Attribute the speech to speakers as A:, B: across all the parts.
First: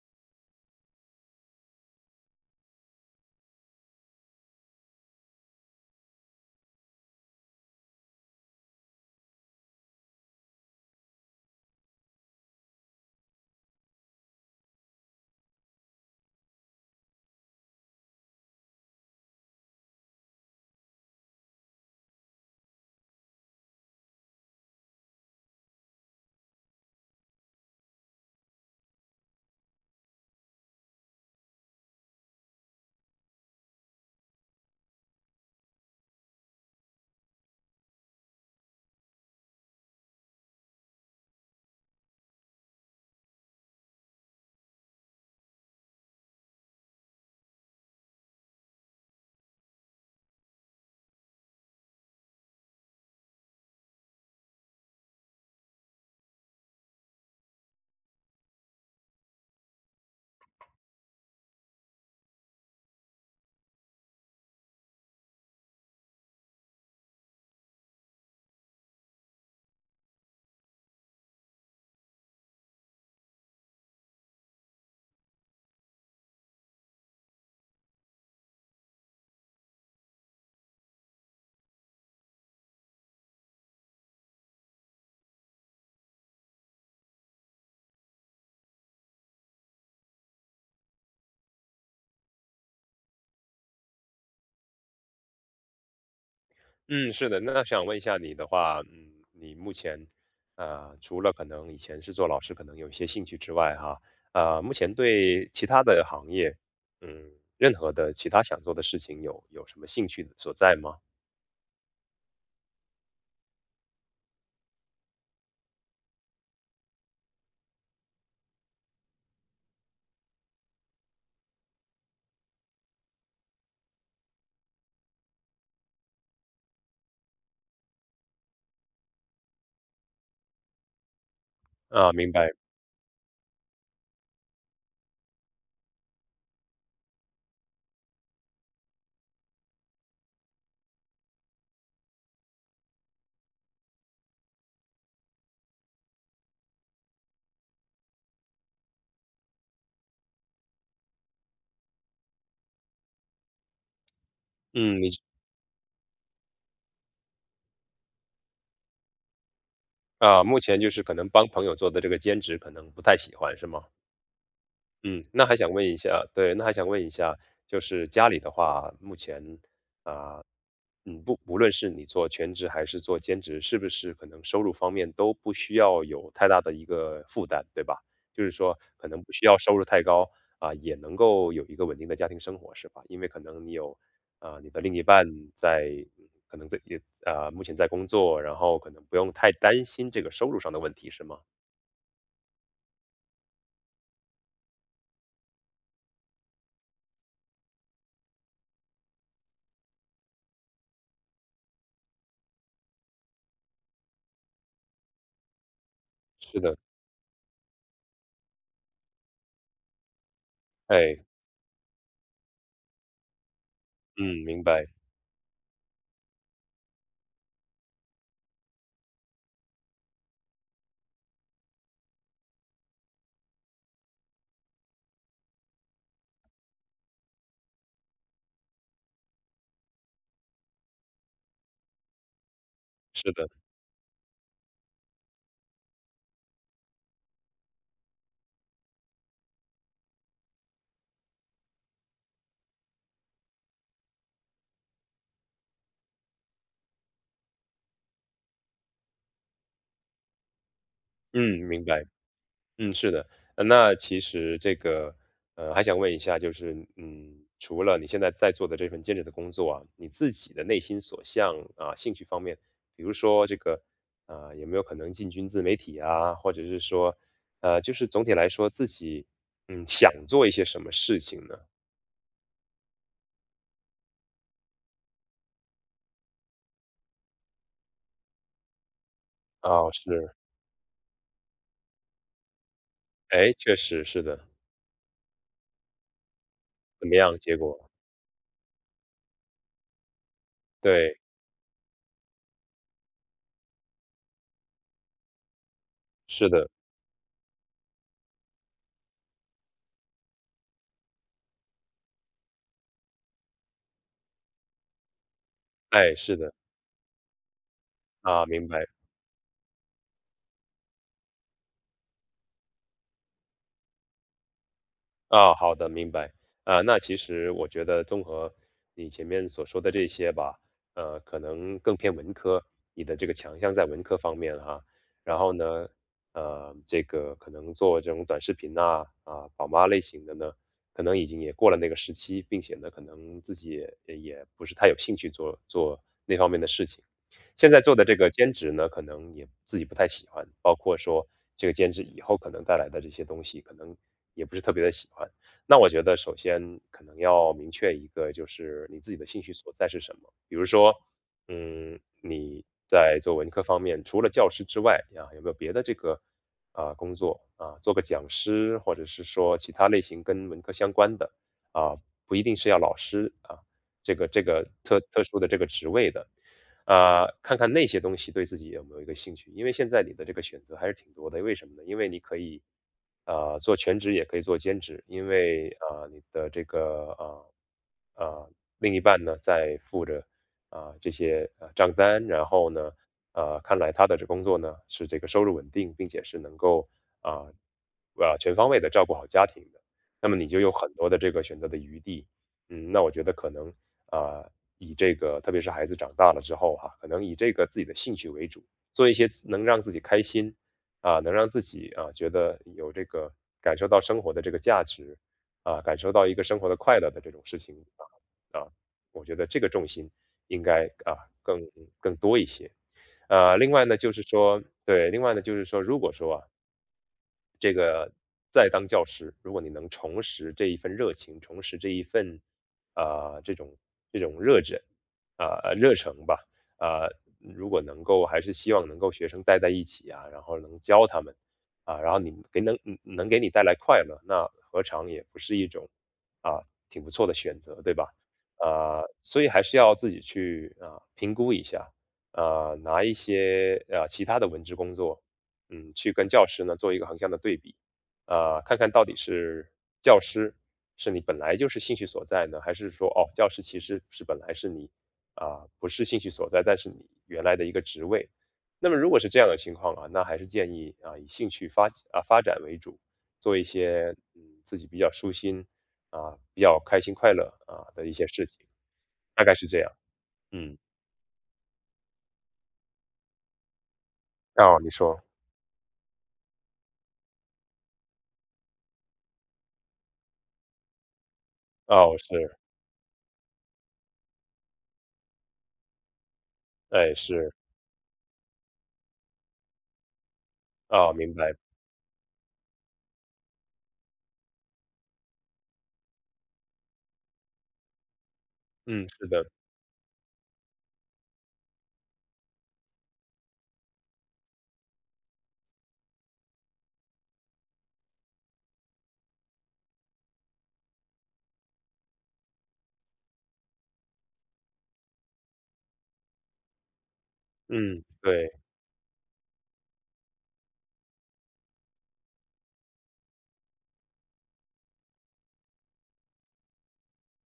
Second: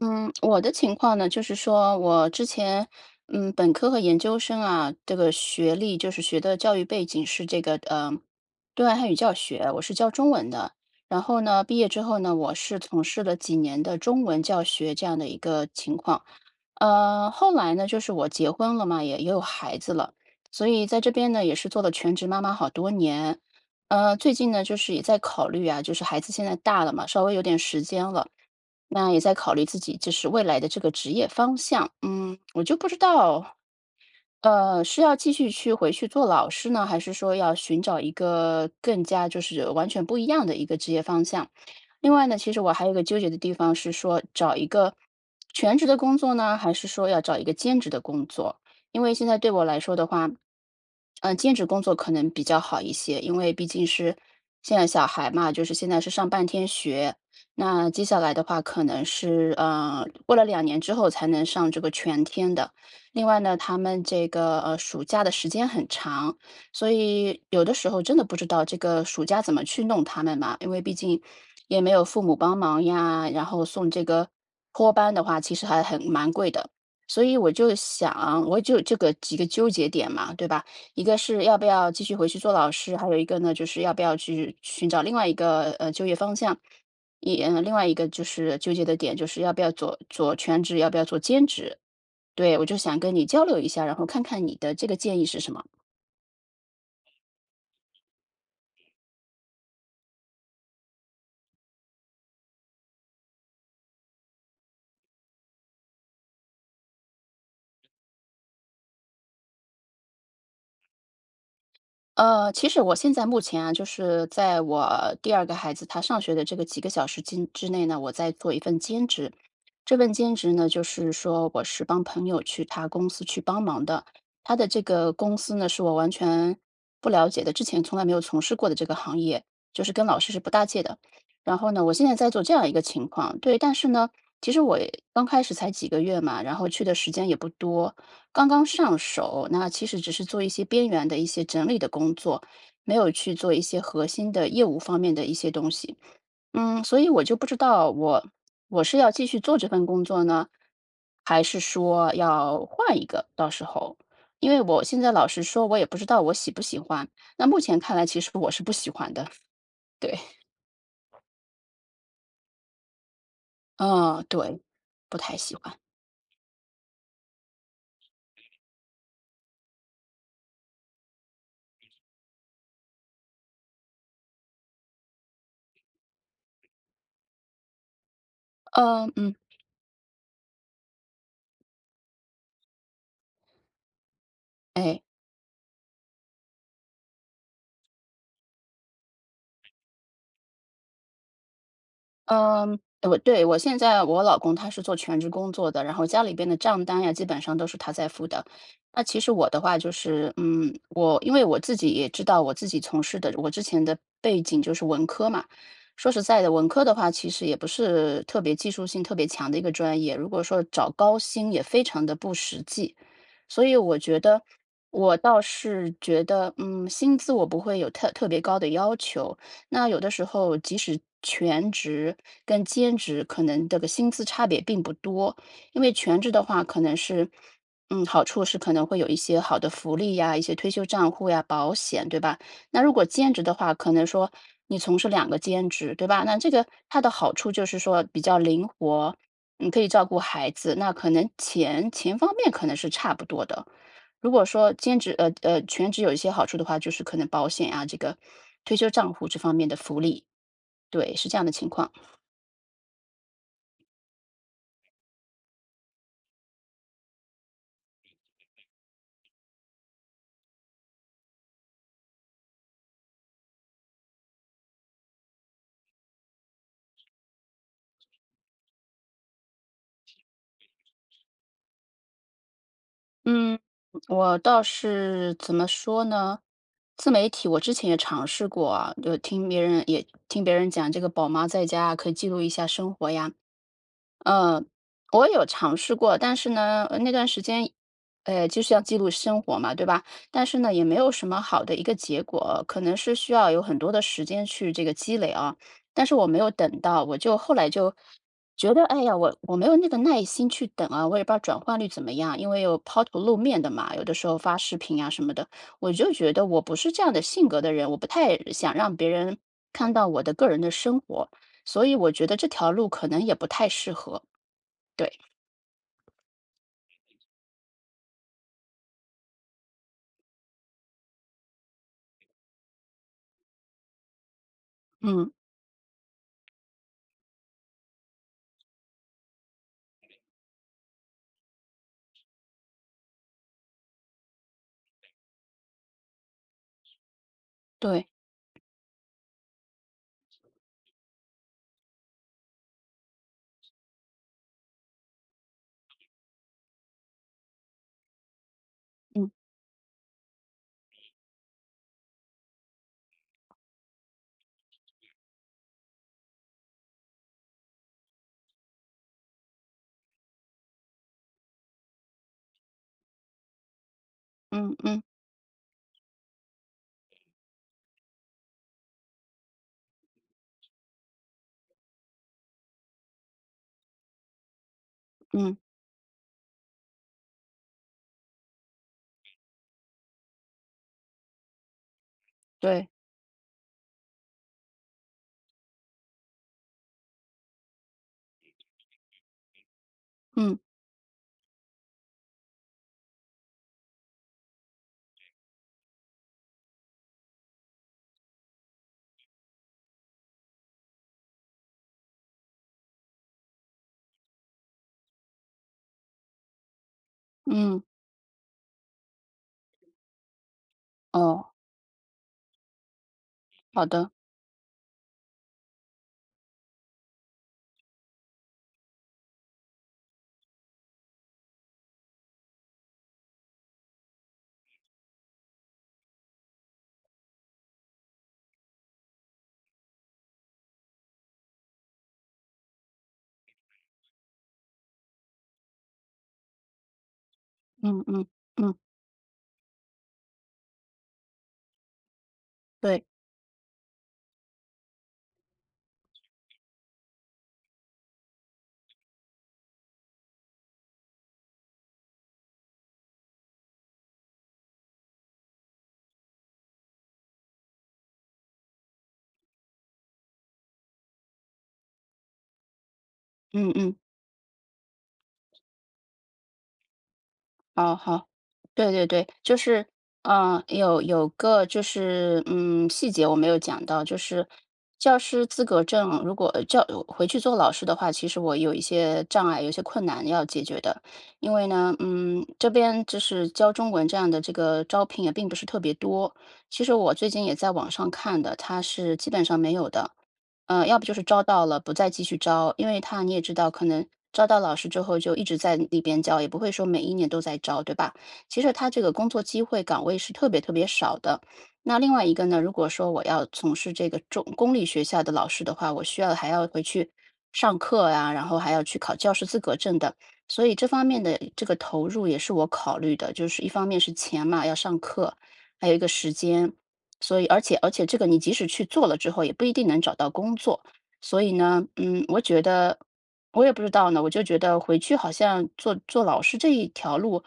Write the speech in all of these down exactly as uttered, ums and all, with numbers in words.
A: 嗯，我的情况呢，就是说我之前，嗯，本科和研究生啊，这个学历就是学的教育背景是这个，呃，对外汉语教学，我是教中文的。然后呢，毕业之后呢，我是从事了几年的中文教学这样的一个情况。呃，后来呢，就是我结婚了嘛，也也有孩子了，所以在这边呢，也是做了全职妈妈好多年。呃，最近呢，就是也在考虑啊，就是孩子现在大了嘛，稍微有点时间了。那也在考虑自己就是未来的这个职业方向。嗯，我就不知道呃，是要继续去回去做老师呢，还是说要寻找一个更加就是完全不一样的一个职业方向？另外呢，其实我还有一个纠结的地方是说，找一个全职的工作呢，还是说要找一个兼职的工作？因为现在对我来说的话，嗯、兼职工作可能比较好一些，因为毕竟是现在小孩嘛，就是现在是上半天学，那接下来的话可能是呃，过了两年之后才能上这个全天的。另外呢，他们这个呃暑假的时间很长，所以有的时候真的不知道这个暑假怎么去弄他们嘛，因为毕竟也没有父母帮忙呀，然后送这个托班的话，其实还很蛮贵的。所以我就想，我就这个几个纠结点嘛，对吧？一个是要不要继续回去做老师，还有一个呢，就是要不要去寻找另外一个呃就业方向。一嗯，另外一个就是纠结的点，就是要不要做做全职，要不要做兼职。对，我就想跟你交流一下，然后看看你的这个建议是什么。
B: 嗯，是的。那想问一下你的话，嗯，你目前，呃，除了可能以前是做老师，可能有一些兴趣之外，哈，呃，目前对其他的行业，嗯，任何的其他想做的事情有有什么兴趣所在吗？
A: 呃，其实我现在目前啊，就是在我第二个孩子他上学的这个几个小时之之内呢，我在做一份兼职。这份兼职呢，就是说我是帮朋友去他公司去帮忙的。他的这个公司呢，是我完全不了解的，之前从来没有从事过的这个行业，就是跟老师是不搭界的。然后呢，我现
B: 啊，
A: 在在
B: 明
A: 做
B: 白。
A: 这样一个情况，对，但是呢，其实我也刚开始才几个月嘛，然后去的时间也不多。刚刚上手，那其实只是做一些边缘的一些整理的工作，没有去做一些核心的业务方面的一些东西。嗯，所以我就不知道我我是要继续做这份工作呢，还是说要换一个？到时候，因为我现
B: 嗯，你
A: 在老实说，我也不知道我喜不喜欢。那目前看来，其实我是不喜欢的。对，
B: 啊，目前就是可能帮朋友做的这个兼职，可能不太喜欢，是吗？
A: 嗯，对，不
B: 嗯，
A: 太
B: 那
A: 喜
B: 还想
A: 欢。
B: 问一下对，那还想问一下，就是家里的话，目前，啊，嗯，不无论是你做全职还是做兼职，是不是可能收入方面都不需要有太大的一个负担，对吧？就是说可
A: 嗯
B: 能不
A: 嗯，
B: 需要收入太高，啊，也能够有一个稳定的家庭生活，是吧？因为可能你有，啊，你的另
A: 哎。
B: 一半在嗯可能在也啊，目前在工作，然后可能不用太担心这个收入上的问题，是吗？
A: 嗯，我对，我现在我老公他是做全职工作的，然后家里边的账单呀，基本上都是他在付的。那其实我的话就是，嗯，我因为我自己也知道我自己从事的，我之前的背景就是文科嘛。说实在的，
B: 是
A: 文
B: 的，
A: 科的话其实也不是特别技术性特别强的一个专业，如果说找高
B: 哎，
A: 薪也非常的不实际。所以我觉得，
B: 嗯，明白，
A: 我倒是觉得，嗯，薪资我不会有特特别高的要求。那有的时候，即使全职跟兼职可能这个薪资差别并不多，因为全职的话可能是，嗯，好处是可能会有一些好的福利呀，一些退休账户呀、保险，对吧？那如果兼
B: 是
A: 职
B: 的。
A: 的话，可能说你从事两个兼职，对吧？那这个它的好处就是说比较灵活，你可以照顾孩子，那可能钱钱方面可能是差不多的，如果说兼职呃呃全职有一些好处的话，就是可能保险啊，这个退休账户这方面的福利，对，是这样的
B: 嗯，
A: 情
B: 明
A: 况。
B: 白。嗯，是的。呃那其实这个，呃，还想问一下，就是，嗯，除了你现在在做的这份兼职的工作啊，你自己的内心所向啊，兴趣方面，比如说这个，啊，有没有可能进军自媒体啊，或者是说，呃，就是总体来说自己，嗯，想做一些什么事情呢？
A: 嗯，我倒是怎么说呢？自媒体我之前也尝试过啊，就听别人
B: 哦，
A: 也
B: 是，
A: 听别人讲这个宝妈在家啊可以记录一下生活呀，
B: 哎，确实是的，
A: 呃，我有尝试过，但是呢，呃
B: 怎
A: 那
B: 么
A: 段
B: 样？
A: 时
B: 结
A: 间，
B: 果，
A: 呃，就是要记录生活嘛，对吧？但是呢，也没有
B: 对，
A: 什么好的一个结果，可能是需要有很多的时间去这个积累啊。但是我没
B: 是
A: 有
B: 的，
A: 等到，我就后来就觉得，哎呀，我我没有那个耐心去等啊，我也不知道转换率怎么样，因为有抛头露面的嘛，有的时候发视频啊什么的，我就
B: 哎，
A: 觉
B: 是
A: 得
B: 的，
A: 我不是这样的性格的人，我不太
B: 啊，明
A: 想
B: 白。
A: 让别人看到我的个人的生活。所以我觉得这条路可能也不太适合。对，
B: 啊，好的，明白。啊，那其实我觉得综合你前面所说的这些吧，呃，可能更偏文科，你的这个强项在文科方面哈。
A: 嗯，
B: 然后呢，呃，这个可能做这种短视频呐、啊，宝妈类型的呢，可能已经也过了那个时期，并且呢，可能自己也也不是太有兴趣做做那方面的事情。现在做的
A: 对，
B: 这个兼职呢，可能也自己不太喜欢，包括说这个兼职以后可能带来的这些东西，可能也不是特别的喜欢。那我觉得首先可能要明确一个，就是你自己的
A: 嗯
B: 兴趣所在是什么。比如说，嗯，你在做文科方面，除了教师之外啊，有没有别的这个啊、工作啊，做个讲师，或者是说其他类型跟文科相关的啊，不一定是要老师啊，这个这个
A: 嗯
B: 特
A: 嗯
B: 特殊的这个职位的。啊，看看那些东西对自己有没有一个兴趣。因为现在你的这个选择还是挺多的，为什么呢？因为你可以，呃，做全职也可以做兼职，因
A: 嗯，
B: 为啊，你的这个啊呃另一半呢在付着啊、这些呃账单，然后
A: 对，
B: 呢呃看来他的这工作呢是这个收入稳定，并且是能够啊呃全方位的照顾好家庭的，那么你
A: 嗯
B: 就有很多的这个选择的余地。嗯，那我觉得可能啊，以这个特别是孩子长大了之后哈，可能以这个自己的兴趣为主，做一些自能让自己开心啊，能让自己啊觉得有这个感受到生活的这个价值啊，感受到一个生活的快乐的这种事情
A: 嗯，
B: 啊啊，我觉得这个重心应该啊
A: 哦，
B: 更更多一些。呃，另
A: 好
B: 外呢，
A: 的，
B: 就是说，对，另外呢，就是说，如果说啊，这个在当教师，如果你能重拾这一份热情，重拾这一份啊、呃这种这种热忱啊、呃热诚吧啊、如果能够还是希望能够学生待在一起啊，然后能教他们啊，然后你给能能给你带来快乐，那何尝也不是一种啊挺不错的选择，对
A: 嗯
B: 吧？
A: 嗯嗯，
B: 啊、所以还是要自己去啊、评估一下，啊、拿
A: 对，
B: 一些呃、其他的文职工作嗯，去跟教师呢做一个横向的对比，啊，看看到底是教师是你本来就是兴趣所在呢，还是说哦，教师其实是本来是你啊、不是兴趣所在，但是你原来的一个职位。那么如果是这样的情况啊，那还是建议啊以兴趣发啊发展为主，做一
A: 嗯嗯。
B: 些嗯自己比较舒心啊、比较开心快乐啊
A: 哦，
B: 的一些
A: 好，
B: 事情，
A: 对对对，
B: 大概
A: 就
B: 是这
A: 是，
B: 样。
A: 嗯、
B: 嗯，
A: 有有个就是，嗯，细节我没有讲到，就是
B: 哦，你
A: 教
B: 说，
A: 师资格证，如果教呃回去做老师的话，其实我有一些障碍，有一些困难要解决的，因为呢，
B: 哦，
A: 嗯，
B: 是，
A: 这边就是教中文这样的这个招聘也并不是特别多，其实我
B: 哎，
A: 最近
B: 是，
A: 也在网上看的，它是基本上没有的，呃，要不就
B: 哦，
A: 是
B: 明
A: 招
B: 白，
A: 到了，不再继续招，因为他你也知道，可能招到老师之后就一直在那边教，也不会说每一年都在招，对吧？其实他这
B: 嗯，
A: 个
B: 是
A: 工作
B: 的。
A: 机会岗位是特别特别少的。那另外一个呢，如果说我要从事这个中公立学校的老师的话，我需要还要回去上课呀、然后还要去考教师资格证的，所以这方面的这个投入也是我考虑的，就是一方面是钱嘛，要上课，还有一个时间。所以，而且而且
B: 嗯，
A: 这个你
B: 对，
A: 即使去做了之后，也不一定能找到工作。所以呢，嗯，我觉得我也不知道呢，我就觉得回去好像做做老师这一条路，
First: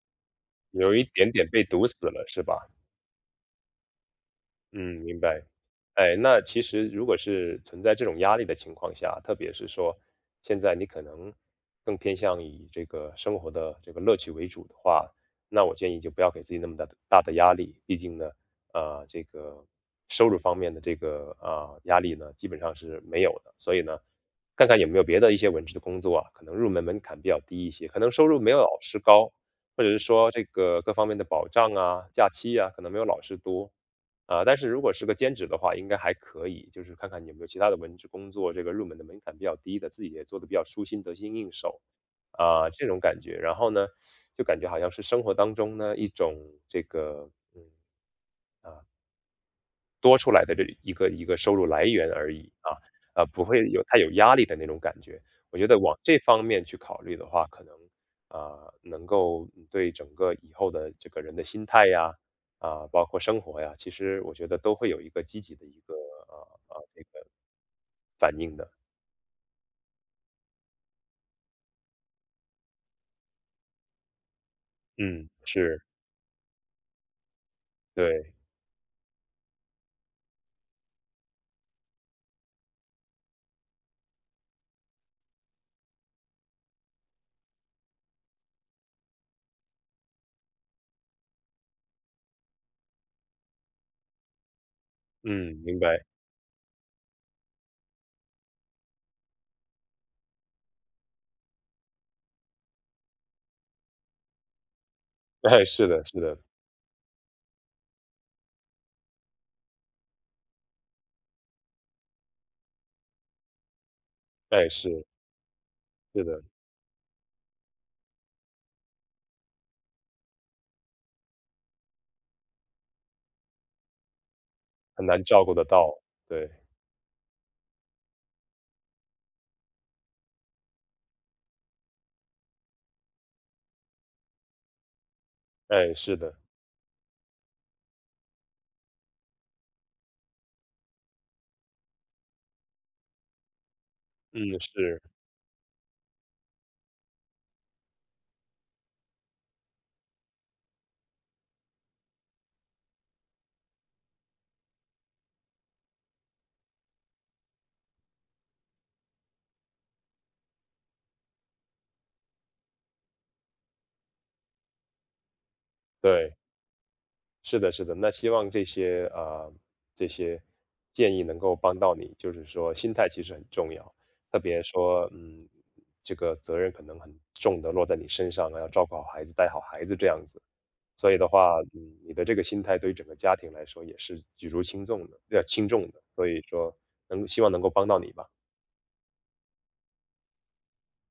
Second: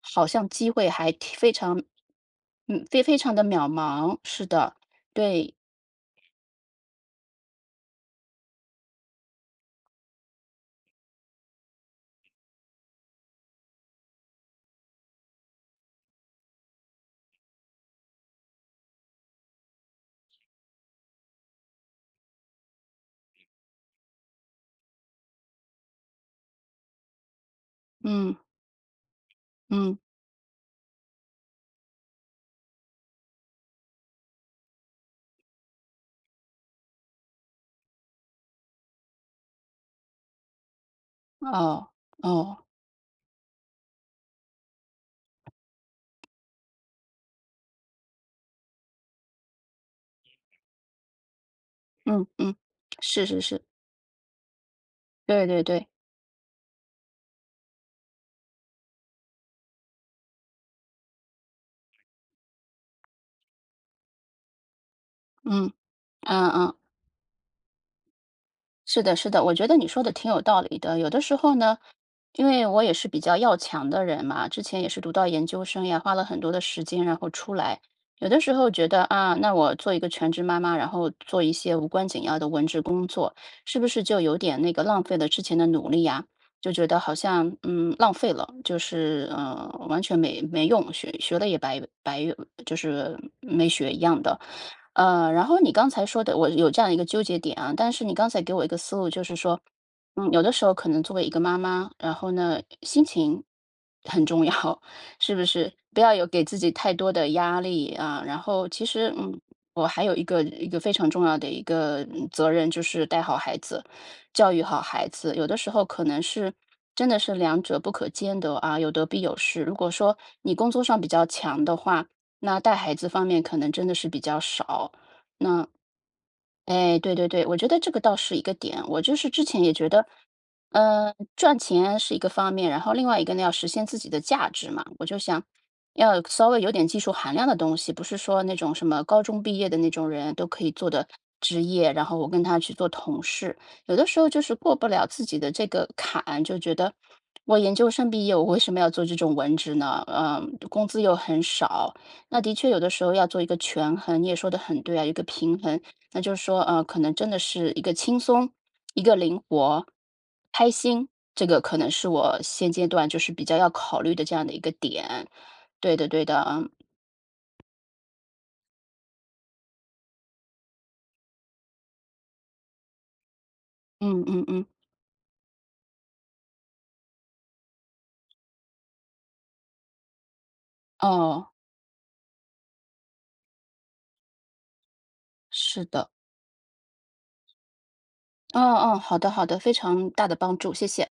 A: 好像机会
B: 有一
A: 还
B: 点
A: 挺
B: 点
A: 非
B: 被
A: 常，
B: 堵死了，是吧？
A: 嗯，非非常的渺茫。是的，
B: 嗯，明白。
A: 对，
B: 哎，那其实如果是存在这种压力的情况下，特别是说现在你可能更偏向以这个生活的这个乐趣为主的话，那我建议就不要给自己那么大的大的压力。毕竟呢，啊、这个收入方面的这个啊、压力呢，基本上是没有的。所以呢，看看有没有别的一些文职的工作啊，可能入门门槛比较低一些，可能收
A: 嗯
B: 入没有老师高，或者
A: 嗯，
B: 是说这个各方面的保障啊、假期啊，可能没有老师多。啊，但是如果是个兼职的话，应该还可以，就是看看你有没有其他的文职工作，这个入门的门槛比较低的，自己也做的比较舒心、得心应手
A: 哦哦，
B: 啊，这种感觉。然后呢，就感觉好像是生活当中呢一种这个多出来的这一个一个收入来源
A: 嗯
B: 而已
A: 嗯，
B: 啊，
A: 是
B: 呃，
A: 是
B: 不
A: 是，
B: 会有太有压力的那种感觉。
A: 对
B: 我
A: 对
B: 觉得
A: 对，
B: 往这方面去考虑的话，可能啊，能够嗯对整个以后的这个人的心态呀，啊，包括生活呀，其实我觉得都会有一个积极的
A: 嗯
B: 一个啊
A: 嗯
B: 啊
A: 嗯。
B: 这个，
A: 是的，是的，我觉得你说的挺有道理的。有的时候呢，因为我也是比较要强的人嘛，之前也是读到
B: 嗯，
A: 研究
B: 是，
A: 生呀，花了很多的时间，然后出来。有
B: 对，
A: 的时候觉得啊，那我做一个全职妈妈，然后做一些无关紧要的文职工作，是不是就有点那个浪费了之前的努力呀？就觉得好像嗯浪费了，就是嗯、呃完全没没用，学学了也白白，就是没学一样的。呃，然后
B: 嗯，
A: 你
B: 明
A: 刚
B: 白，
A: 才说的，我有这样一个纠结点啊，但是你刚才给我一个思路，就是说，嗯，有的时候可能作为一个妈妈，然后呢，心情很重要，是 不
B: 哎，
A: 是？
B: 是
A: 不
B: 的，
A: 要
B: 是
A: 有
B: 的，
A: 给自己太多的压力啊。然后其实，嗯，我还有一个一个非常重要的一个嗯责任，就是带好孩子，教育
B: 哎，
A: 好
B: 是，
A: 孩子。有的时候可能
B: 是的，
A: 是。真的是两者不可兼得啊，有得必有失。如果说你工作上比较强的话，那带孩子方面可能真的是比较少，
B: 很难照顾得
A: 那
B: 到，对，
A: 哎，对对对，我觉得这个倒是一个点。我就是之前也觉得，嗯，赚钱是一个方面，然后另外一个呢，要实现自己的价值嘛。我就想
B: 哎，是
A: 要
B: 的，
A: 稍微有点技术含量的东西，不是说那种什么高中毕业的那种人都可以做的职业，然后我跟他去做同事，有的时候就
B: 嗯，
A: 是过不
B: 是，
A: 了自己的这个坎，就觉得我研究生毕业，我为什么要做这种文职呢？嗯，工资又很少，那的确有的时候要做一个权衡，你也说的很对啊，一个平衡。那就是说，呃，可能真的是一个轻松，一个灵活，开心，这个可能是我现阶段就是比较要考虑的这样的一个点。对的，对
B: 对。
A: 的，嗯
B: 是的，是的，那希望这些啊呃这些建议能够帮到你，就是说心态其实很重要，
A: 嗯
B: 特
A: 嗯
B: 别
A: 嗯
B: 说嗯，这个责任可能很重的落在你身上，了，要照顾好孩子，带好孩子这样子，所以的
A: 哦，
B: 话，嗯，你的这个心态对于整个家庭来说也是举足轻重的，要轻重
A: 是
B: 的，
A: 的，
B: 所以说能希望能够帮到你吧。
A: 嗯嗯，好的好的，非常大的帮助，谢谢。